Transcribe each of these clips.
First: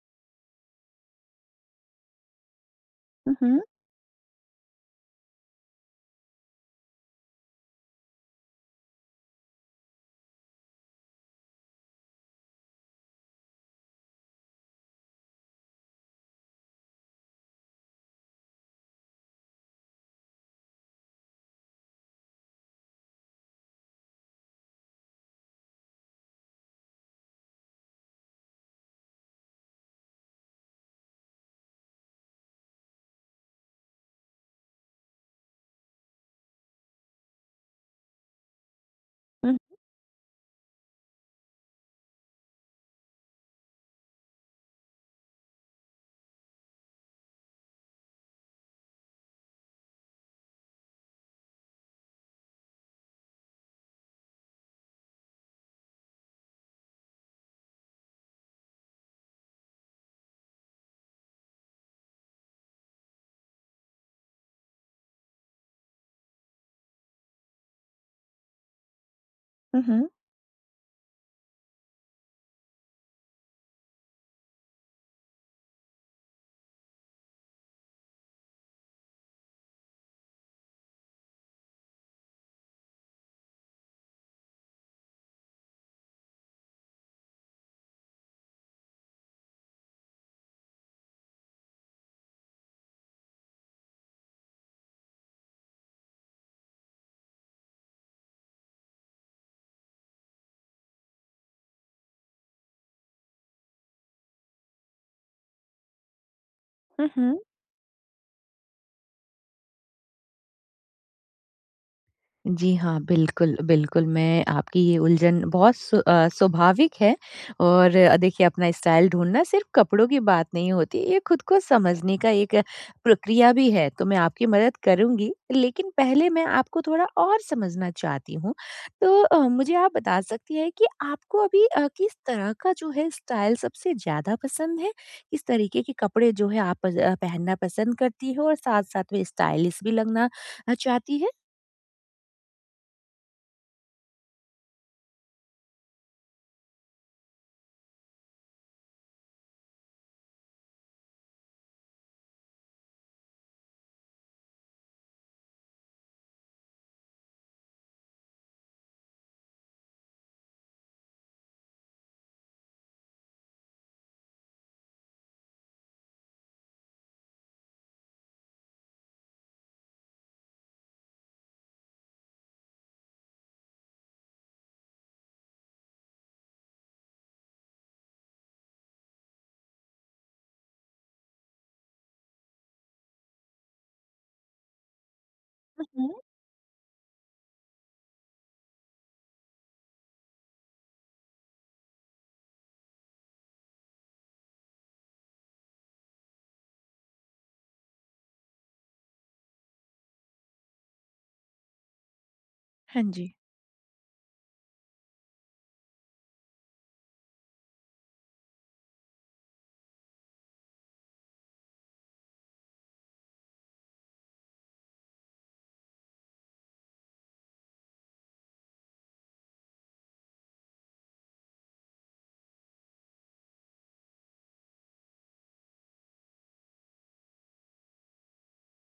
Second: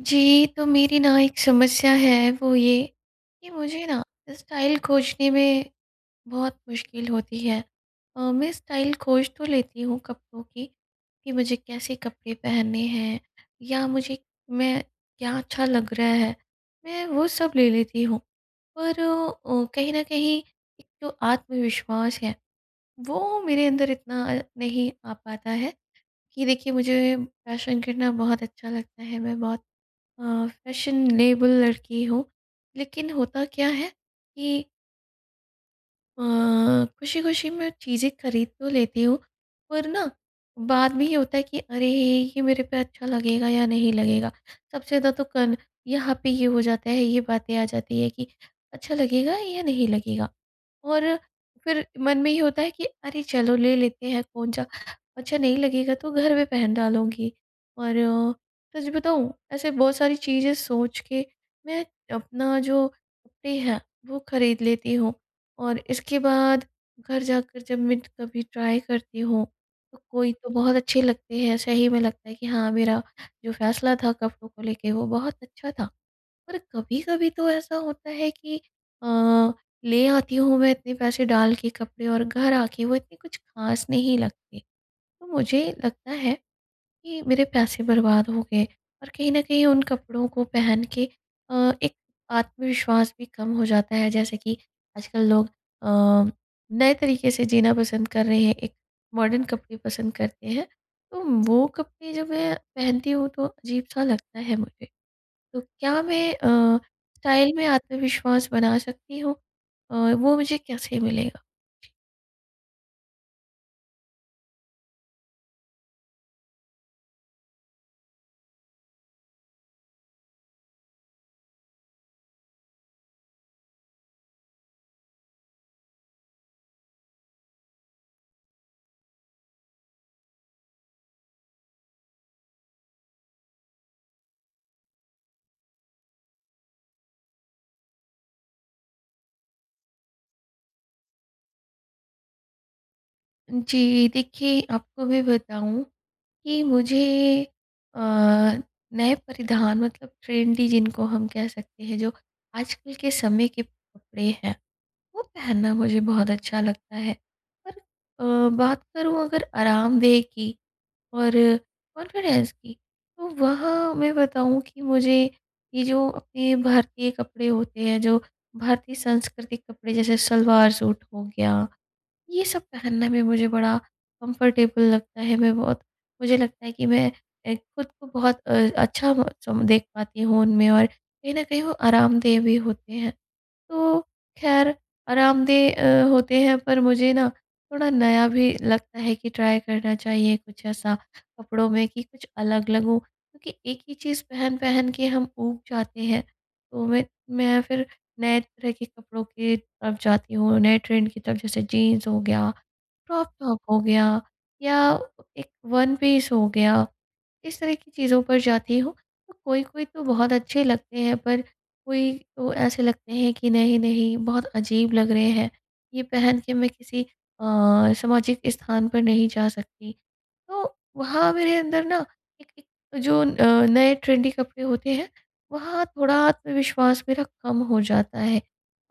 जी, तो मेरी ना एक समस्या है वो ये हुँ, कि हुँ। मुझे ना स्टाइल खोजने में बहुत मुश्किल होती है। अ, मैं स्टाइल खोज तो लेती हूँ कपड़ों की, कि मुझे कैसे कपड़े पहनने हैं या मुझे मैं क्या अच्छा लग रहा है, मैं वो सब ले लेती हूँ पर अ, कहीं न कहीं एक तो आत्मविश्वास है, वो मेरे अंदर इतना अ, नहीं आ पाता है, कि देखिए मुझे फैशन करना बहुत अच्छा लगता है मैं बहुत अ, फैशनेबल लड़की हूँ। लेकिन होता क्या है कि अ, खुशी-खुशी में चीज़ें खरीद तो लेती हूँ, हुँ। पर ना बाद में ये होता है कि, अरे! ये मेरे पे अच्छा लगेगा या नहीं लगेगा? सबसे ज़्यादा तो कन यहाँ पे ही हो जाता है, ये बातें आ जाती हैं कि अच्छा लगेगा या नहीं लगेगा? और फिर मन में ये होता है कि, "अरे चलो, ले लेते हैं कौन सा अच्छा नहीं लगेगा तो घर में पहन डालूँगी।" और सच बताऊँ? ऐसे बहुत सारी चीज़ें सोच के मैं अपना जो कपड़े हैं वो खरीद लेती हूँ और इसके बाद घर जाकर जब मैं कभी ट्राय करती हूँ हुँ, तो हुँ। कोई तो बहुत अच्छे लगते हैं सही में लगता है कि हाँ, मेरा जो फैसला था कपड़ों को लेके वो बहुत अच्छा था। पर कभी-कभी तो ऐसा होता है कि अ, ले आती हूँ मैं इतने पैसे डाल के कपड़े और घर आके वो इतने कुछ ख़ास नहीं लगते। तो मुझे लगता है, कि मेरे पैसे बर्बाद हो गए और कहीं न कहीं उन कपड़ों को पहन के अ, एक आत्मविश्वास भी कम हो जाता है, जैसे कि आजकल लोग अ, नए तरीके से जीना पसंद कर रहे हैं एक मॉडर्न कपड़े पसंद करते हैं, तो वो कपड़े जब मैं पहनती हूँ तो अजीब सा लगता है मुझे। तो क्या मैं अ, हुँ, हुँ। स्टाइल में आत्मविश्वास बना सकती हूँ? अ, वो मुझे कैसे मिलेगा? जी हाँ, बिल्कुल, बिल्कुल। मैं आपकी ये उलझन बहुत स्व अ, स्वाभाविक है और अ, देखिए अपना स्टाइल ढूँढना सिर्फ़ कपड़ों की बात नहीं होती ये खुद को समझने का एक प्रक्रिया भी है, तो मैं आपकी मदद करूँगी लेकिन पहले मैं आपको थोड़ा और समझना चाहती हूँ। तो अ, मुझे आप बता सकती हैं कि आपको अभी अ, किस तरह का जो है स्टाइल सबसे ज़्यादा पसंद है, इस तरीके के कपड़े जो हैं आप पज अ, पहनना पसंद करती हो और साथ-साथ में स्टाइलिश भी लगना अ, चाहती है? जी, देखिए आपको मैं बताऊँ, कि मुझे अ, नए परिधान मतलब ट्रेंडी जिनको हम कह सकते हैं जो आजकल के समय के कपड़े हैं, वो पहनना मुझे बहुत अच्छा लगता है पर अ, बात करूँ अगर आरामदेह की और कॉन्फिडेंस की, तो वहाँ मैं बताऊँ कि मुझे, ये जो अपने भारतीय कपड़े होते हैं जो भारतीय सांस्कृतिक कपड़े जैसे सलवार-सूट हो गया, ये सब पहनना भी मुझे बड़ा कम्फर्टेबल लगता है मैं बहुत मुझे लगता है कि मैं ए ख़ुद को बहुत अ, अच्छा बहुत देख पाती हूँ उनमें और कहीं न कहीं वो आरामदेह भी होते हैं। तो खैर हुँ, आरामदेह अ, हुँ। होते हैं पर मुझे ना, थोड़ा नया भी लगता है कि ट्राई करना चाहिए कुछ ऐसा कपड़ों में कि कुछ अलग लगूँ, क्योंकि एक ही चीज़ पहन-पहन के हम ऊब जाते हैं तो मैं मैं फिर नए तरह के कपड़ों की तरफ जाती हूँ नए ट्रेंड की तरफ जैसे जीन्स हो गया हाँ क्रॉप जी। टॉप हो गया या एक वन पीस हो गया, इस तरह की चीज़ों पर जाती हूँ। तो कोई-कोई तो बहुत अच्छे लगते हैं पर कोई तो ऐसे लगते हैं कि नहीं-नहीं बहुत अजीब लग रहे हैं, ये पहन के मैं किसी अ, सामाजिक स्थान पर नहीं जा सकती। तो वहाँ मेरे अंदर ना एक एक जो अ, नए ट्रेंडी कपड़े होते हैं, वहाँ थोड़ा आत्मविश्वास मेरा कम हो जाता है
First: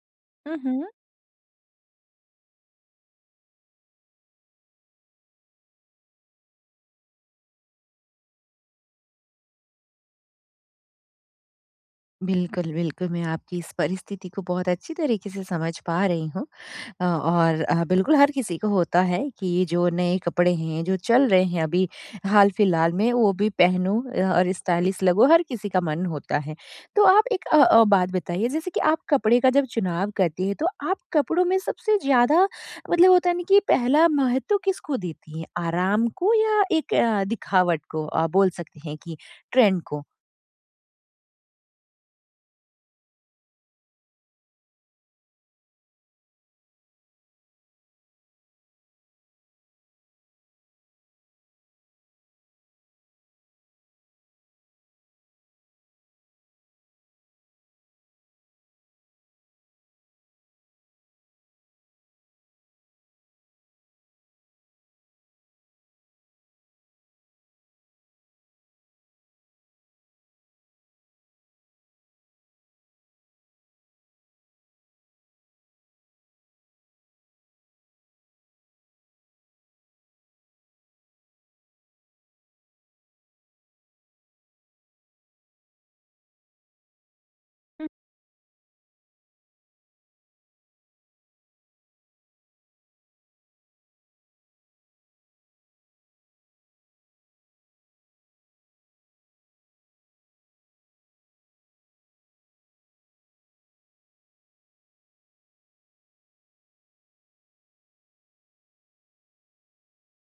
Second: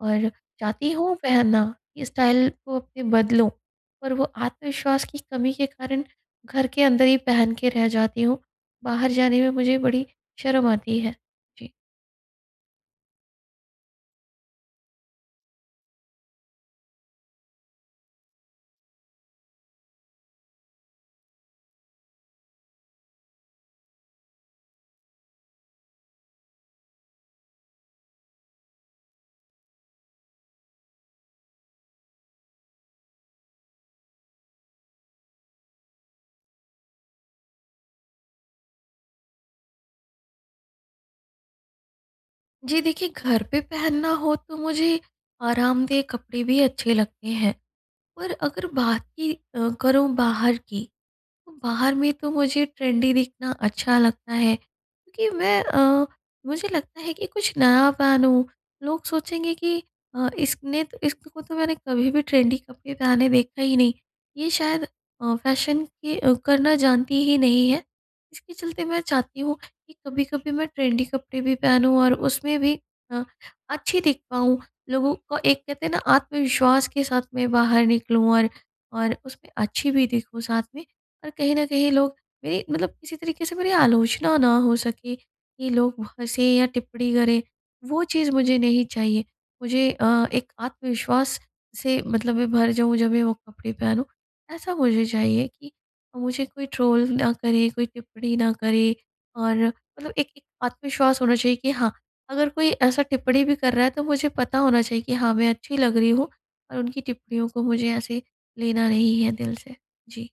और चाहती उहुँ। हूँ पहनना कि स्टाइल को अपने बदलूँ, पर वो आत्मविश्वास की कमी के कारण घर के अंदर ही पहन के रह जाती हूँ, बाहर जाने में मुझे बड़ी शर्म आती है, जी। बिल्कुल, बिल्कुल, मैं आपकी इस परिस्थिति को बहुत अच्छी तरीके से समझ पा रही हूँ। अ, और अ, बिल्कुल हर किसी को होता है कि जो नए कपड़े हैं जो चल रहे हैं अभी हाल-फिलहाल में, वो भी पहनूँ अ, और स्टाइलिश लगूँ, हर किसी का मन होता है। तो आप एक अ अ, बात बताइए जैसे कि आप कपड़े का जब चुनाव करती हैं तो आप कपड़ों में सबसे ज़्यादा मतलब होता है ना कि पहला महत्व किसको देती हैं? आराम को या एक दिखावट को अ, बोल सकते हैं कि ट्रेंड को? जी देखिए, घर पे पहनना हो तो मुझे, आरामदेह कपड़े भी अच्छे लगते हैं। पर अगर बात ही अ, करूँ बाहर की, बाहर में तो मुझे ट्रेंडी दिखना अच्छा लगता है, क्योंकि मैं अ मुझे लगता है कि कुछ नया पहनूँ। लोग सोचेंगे कि अ, इसने त इसको तो मैंने कभी भी ट्रेंडी कपड़े डाले देखा ही नहीं। ये शायद अ, फैशन के अ, करना जानती ही नहीं है। इसके चलते मैं चाहती हूँ, कि कभी-कभी मैं ट्रेंडी कपड़े भी पहनूँ और उसमें भी अ, अच्छी दिख पाऊँ। लोगों को एक कहते हैं ना आत्मविश्वास के साथ मैं बाहर निकलूँ और, और उसमें अच्छी भी दिखूँ साथ में और कहीं न कहीं लोग मेरी मतलब किसी तरीके से मेरी आलोचना ना हो सके, कि लोग व हँसें या टिप्पणी करें, हुँ। वो चीज़ मुझे नहीं चाहिए। मुझे अ, एक आत्मविश्वास से मतलब मैं भर जाऊँ जब मैं वो कपड़े पहनूँ। ऐसा मुझे चाहिए कि मुझे कोई ट्रोल ना करे, कोई टिप्पणी ना करे और मतलब एक एक आत्मविश्वास होना चाहिए कि हाँ, अगर कोई ऐसा टिप्पणी भी कर रहा है तो मुझे पता होना चाहिए कि हाँ, मैं अच्छी लग रही हूँ और उनकी टिप्पणियों को मुझे ऐसे लेना नहीं है दिल से। जी।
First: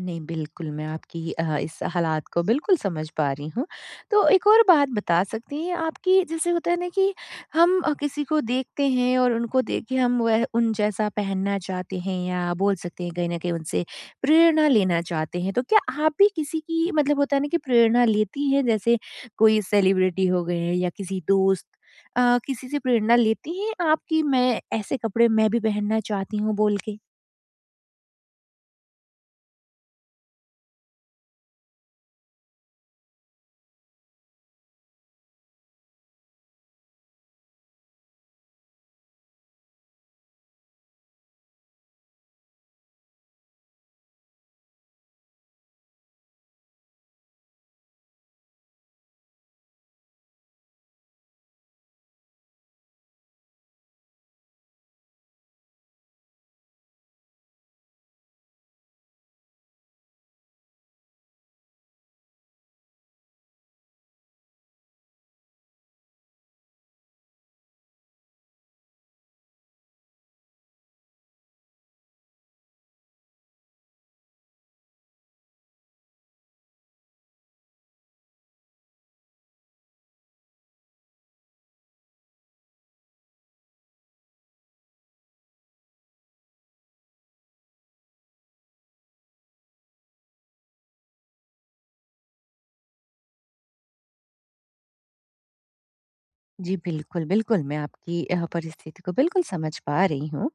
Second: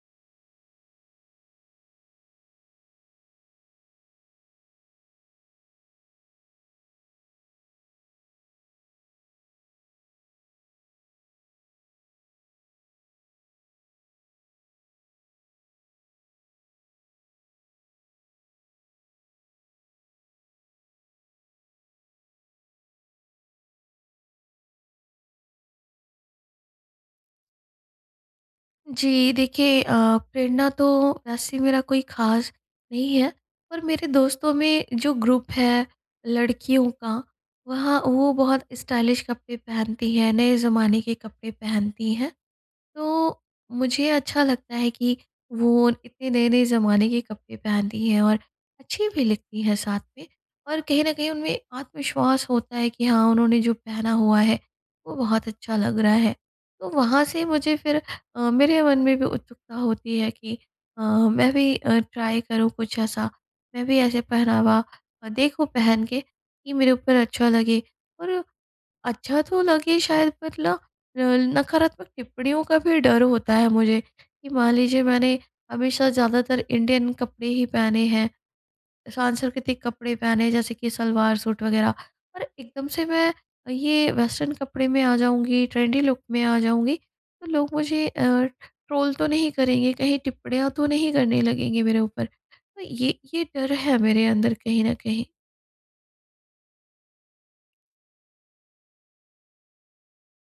नहीं बिल्कुल, मैं आपकी अ, इस हालात को बिल्कुल समझ पा रही हूँ। तो एक और बात बता सकती हैं आप कि जैसे होता है ना कि हम अ, किसी को देखते हैं और उनको देखे हम वह उन जैसा पहनना चाहते हैं या बोल सकते हैं कहीं न कहीं उनसे प्रेरणा लेना चाहते हैं, तो क्या आप भी किसी की मतलब होता है ना कि प्रेरणा लेती हैं जैसे कोई सेलिब्रिटी हो गए या किसी दोस्त? अ, किसी से प्रेरणा लेती हैं आप कि मैं ऐसे कपड़े मैं भी पहनना चाहती हूँ बोल के? जी। देखिए अ, प्रेरणा तो ऐसी मेरा कोई ख़ास नहीं है। पर मेरे दोस्तों में जो ग्रुप है लड़कियों का, वह वो बहुत स्टाइलिश कपड़े पहनती हैं, नए ज़माने के कपड़े पहनती हैं। तो, मुझे अच्छा लगता है कि वो इतने नए-नए ज़माने के कपड़े पहनती हैं और अच्छी भी लगती है साथ में और कहीं न कहीं उनमें आत्मविश्वास होता है कि हाँ उन्होंने जो पहना हुआ है, वो बहुत अच्छा लग रहा है। तो वहाँ से मुझे फिर अ, मेरे मन में भी उत्सुकता होती है कि अ, मैं भी अ, ट्राय करूँ कुछ ऐसा। मैं भी ऐसे पहनावा अ, देखूँ पहन के कि मेरे ऊपर अच्छा लगे और अच्छा तो लगे शायद मतलब पर ला रल नकारात्मक टिप्पणियों का भी डर होता है मुझे, कि मान लीजिए मैंने हमेशा ज़्यादातर इंडियन कपड़े ही पहने हैं, सांस्कृतिक कपड़े पहने हैं जैसे कि सलवार-सूट वगैरह। पर एकदम से मैं अ, ये वेस्टर्न कपड़े में आ जाऊँगी ट्रेंडी लुक में आ जाऊँगी, तो लोग मुझे अ, ट्रोल तो नहीं करेंगे, कहीं टिप्पणियाँ तो नहीं करने लगेंगे मेरे ऊपर। तो ये ये डर है मेरे अंदर कहीं न कहीं। जी, बिल्कुल, बिल्कुल मैं आपकी अ, परिस्थिति को बिल्कुल समझ पा रही हूँ।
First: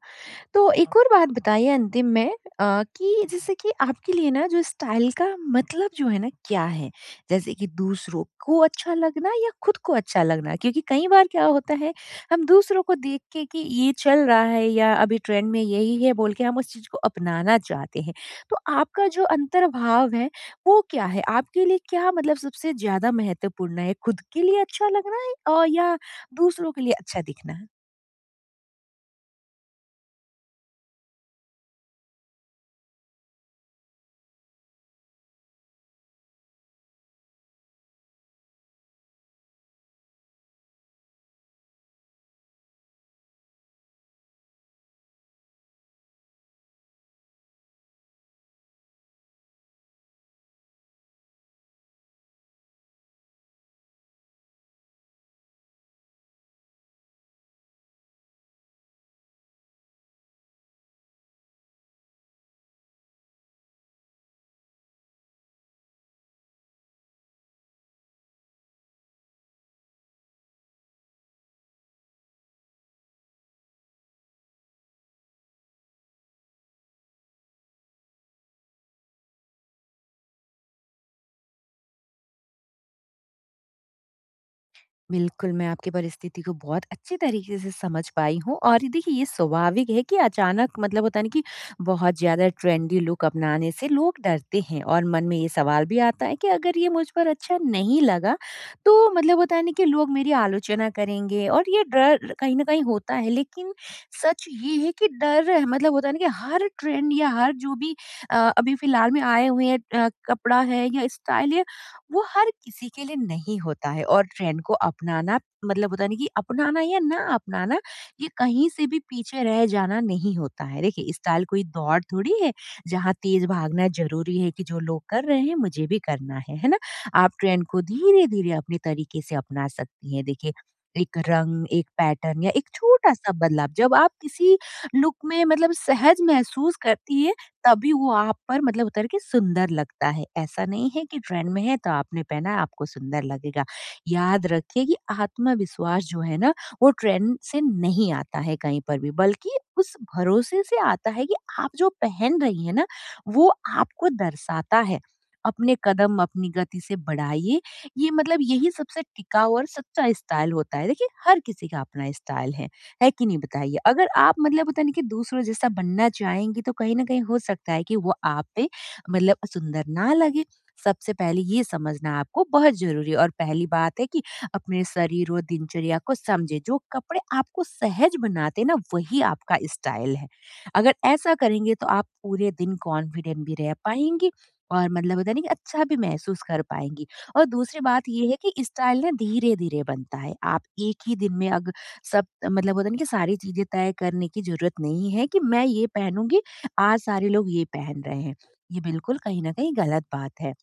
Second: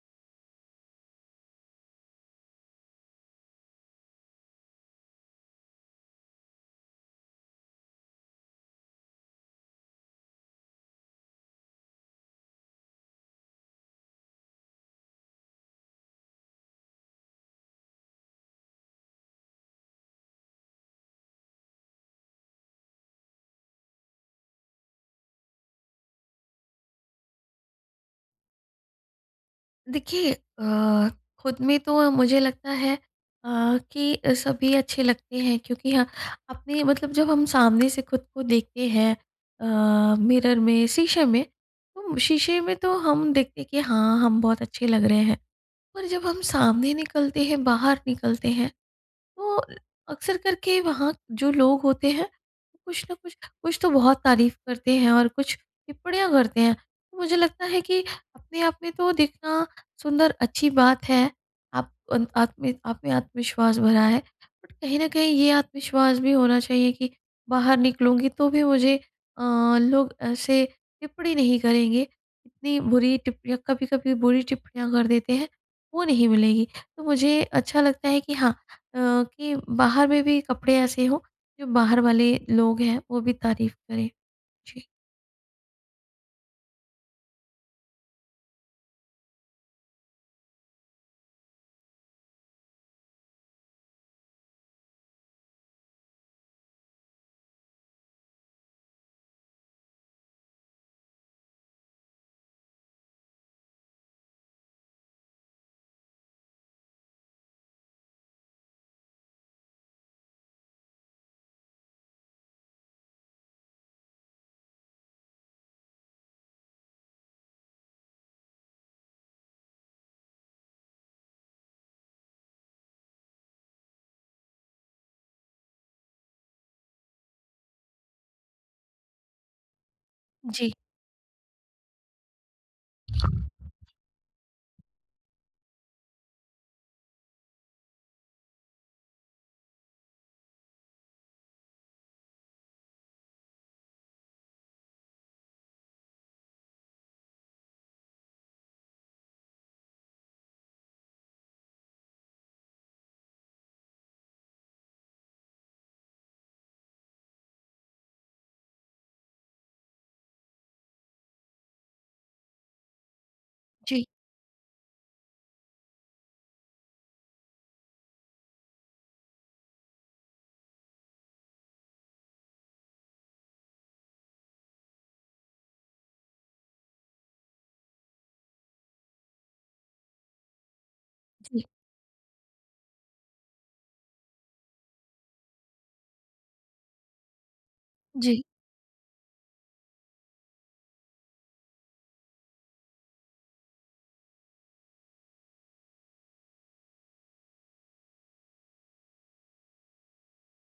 तो एक और बात बताइए अंतिम में अ, कि जैसे कि आपके लिए ना जो स्टाइल का मतलब जो है ना, क्या है? जैसे कि दूसरों को अच्छा लगना या खुद को अच्छा लगना? क्योंकि कई बार क्या होता है हम दूसरों को देख के कि ये चल रहा है या अभी ट्रेंड में यही है बोल के हम उस चीज़ को अपनाना चाहते हैं। तो आपका जो अंतर्भाव है, वो क्या है? आपके लिए क्या मतलब सबसे ज़्यादा महत्वपूर्ण है खुद के लिए अच्छा लगना है अ, या दूसरों के लिए अच्छा दिखना? देखिए अ, ख़ुद में तो मुझे लगता है अ, कि सभी अच्छे लगते हैं क्योंकि यह अपने मतलब जब हम सामने से ख़ुद को देखते हैं अ, मिरर में, शीशे में, तो शीशे में तो हम देखते हैं कि हाँ हम बहुत अच्छे लग रहे हैं। और जब हम सामने निकलते हैं बाहर निकलते हैं, तो अक्सर करके वहाँ जो लोग होते हैं कुछ ना कुछ कुछ तो बहुत तारीफ़ करते हैं और कुछ टिप्पणियाँ करते हैं, तो मुझे लगता है कि अपने आप में तो दिखना सुंदर अच्छी बात है आप उन आप में आप में आत्मविश्वास भरा है, बट कहीं न कहीं ये आत्मविश्वास भी होना चाहिए कि बाहर निकलूँगी तो भी मुझे अ, लोग ऐसे टिप्पणी नहीं करेंगे, इतनी बुरी टिप्पणियाँ कभी-कभी बुरी टिप्पणियाँ कर देते हैं, वो नहीं मिलेगी। तो मुझे अच्छा लगता है कि हाँ अ, कि बाहर में भी कपड़े ऐसे हों जो बाहर वाले लोग हैं वो भी तारीफ़ करें। जी। बिल्कुल, मैं आपकी परिस्थिति को बहुत अच्छी तरीक़े से समझ पाई हूँ और ये देखिए ये स्वाभाविक है कि अचानक मतलब होता है ना कि बहुत ज़्यादा ट्रेंडी लुक अपनाने से लोग डरते हैं और मन में ये सवाल भी आता है कि अगर ये मुझ पर अच्छा नहीं लगा, तो मतलब होता है ना कि लोग मेरी आलोचना करेंगे और ये डर कहीं न कहीं होता है लेकिन सच ये है कि डर ह मतलब होता है ना कि हर ट्रेंड या हर जो भी अ, अभी फ़िलहाल में आए हुए हैं अ, कपड़ा है या स्टाइल या वो हर किसी के लिए नहीं होता है और ट्रेंड को अपनाना मतलब होता है ना कि अपनाना या ना अपनाना ये कहीं से भी पीछे रह जाना नहीं होता है। देखिए, स्टाइल कोई दौड़ थोड़ी है जहाँ तेज़ भागना ज़रूरी है कि जो लोग कर रहे हैं मुझे भी करना है, है ना? आप ट्रेंड को धीरे-धीरे अपने तरीक़े से अपना सकती हैं देखिए, जी। एक रंग, एक पैटर्न या एक छोटा-सा बदलाव, जब आप किसी लुक में मतलब सहज महसूस करती है, तभी वो आप पर मतलब उतर के सुंदर लगता है ऐसा नहीं है कि ट्रेंड में है तो आपने पहना है आपको सुंदर लगेगा। याद रखिए कि आत्मविश्वास जो है ना, वो ट्रेंड से नहीं आता है कहीं पर भी बल्कि उस भरोसे से आता है कि आप जो पहन रही है ना, वो आपको दर्शाता है, अपने कदम अपनी गति से बढ़ाइए, ये मतलब यही सबसे टिकाऊ और सच्चा स्टाइल होता है देखिए, हर किसी का अपना स्टाइल है, है कि नहीं बताइए? जी। अगर आप मतलब होता नहीं कि दूसरों जैसा बनना चाहेंगी तो कहीं न कहीं हो सकता है कि वो आप पे मतलब सुंदर ना लगे, सबसे पहले ये समझना आपको बहुत ज़रूरी है और पहली बात है कि अपने शरीर और दिनचर्या को समझे, जो कपड़े आपको सहज बनाते हैं ना वही आपका स्टाइल है। अगर ऐसा जी। करेंगे तो आप पूरे दिन कॉन्फिडेंट भी रह पाएँगी और मतलब होता है ना कि अच्छा भी महसूस कर पाएँगी। और दूसरी बात ये है जी। कि स्टाइल ना धीरे-धीरे बनता है आप एक ही दिन में अग सब मतलब होता है ना कि सारी चीज़ें तय करने की ज़रूरत नहीं है कि मैं ये पहनूँगी, आज सारे लोग ये पहन रहे हैं, ये बिल्कुल कहीं न कहीं ग़लत बात है।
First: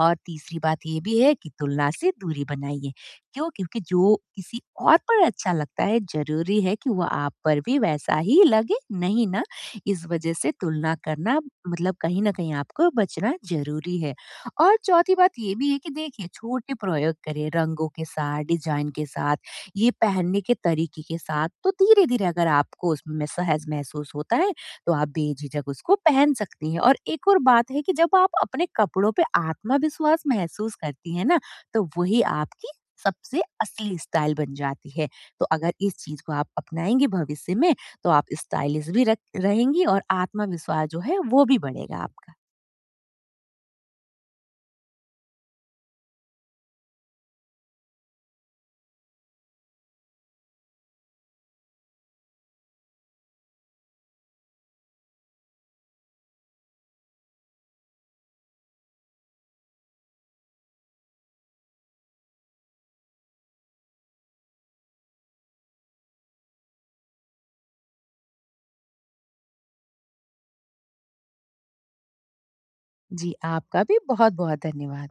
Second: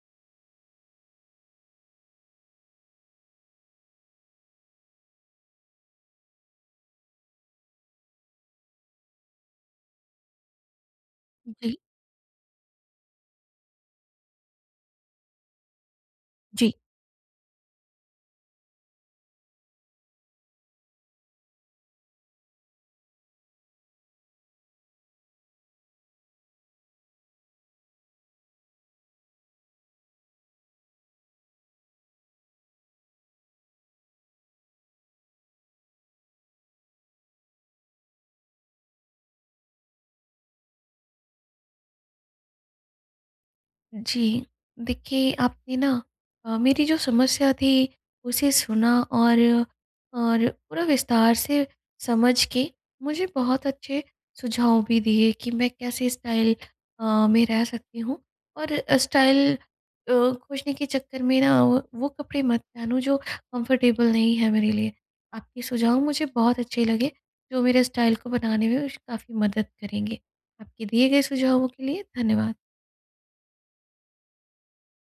और तीसरी बात ये भी है कि तुलना से दूरी बनाइए, क्यों? क्योंकि जो किसी और पर अच्छा लगता है ज़रूरी है कि वो आप पर भी वैसा ही लगे, नहीं ना? इस वजह से तुलना करना जी। मतलब कहीं न कहीं आपको बचना ज़रूरी है। और चौथी बात ये भी है कि देखिए जी। छोटे प्रयोग करें, रंगों के साथ डिजाइन के साथ ये पहनने के तरीक़े के साथ, तो धीरे-धीरे अगर आपको उसमें सहज महसूस होता है, तो आप बेझिझक उसको पहन सकती हैं। और एक और बात है कि जब आप अपने कपड़ों पे आत्मविश्वास महसूस करती हैं ना, तो वही आपकी सबसे असली स्टाइल बन जाती है। तो अगर इस चीज़ को आप अपनाएँगी भविष्य में, तो आप स्टाइलिस्ट भी र रहेंगी और आत्मविश्वास जो है वो भी बढ़ेगा आपका। जी। देखिए आपने ना अ, मेरी जो समस्या थी, उसे सुना और और पूरा विस्तार से समझ के मुझे बहुत अच्छे सुझाव भी दिए कि मैं कैसे स्टाइल अ, में रह सकती हूँ। और स्टाइल अ, खोजने के चक्कर में ना, व वो कपड़े मत पहनो जो कम्फर्टेबल नहीं है मेरे लिए, आपके सुझाव मुझे बहुत अच्छे लगे जो मेरे स्टाइल को बनाने में काफ़ी मदद करेंगे। आपके दिए गए सुझावों के लिए धन्यवाद। जी, आपका भी बहुत-बहुत धन्यवाद।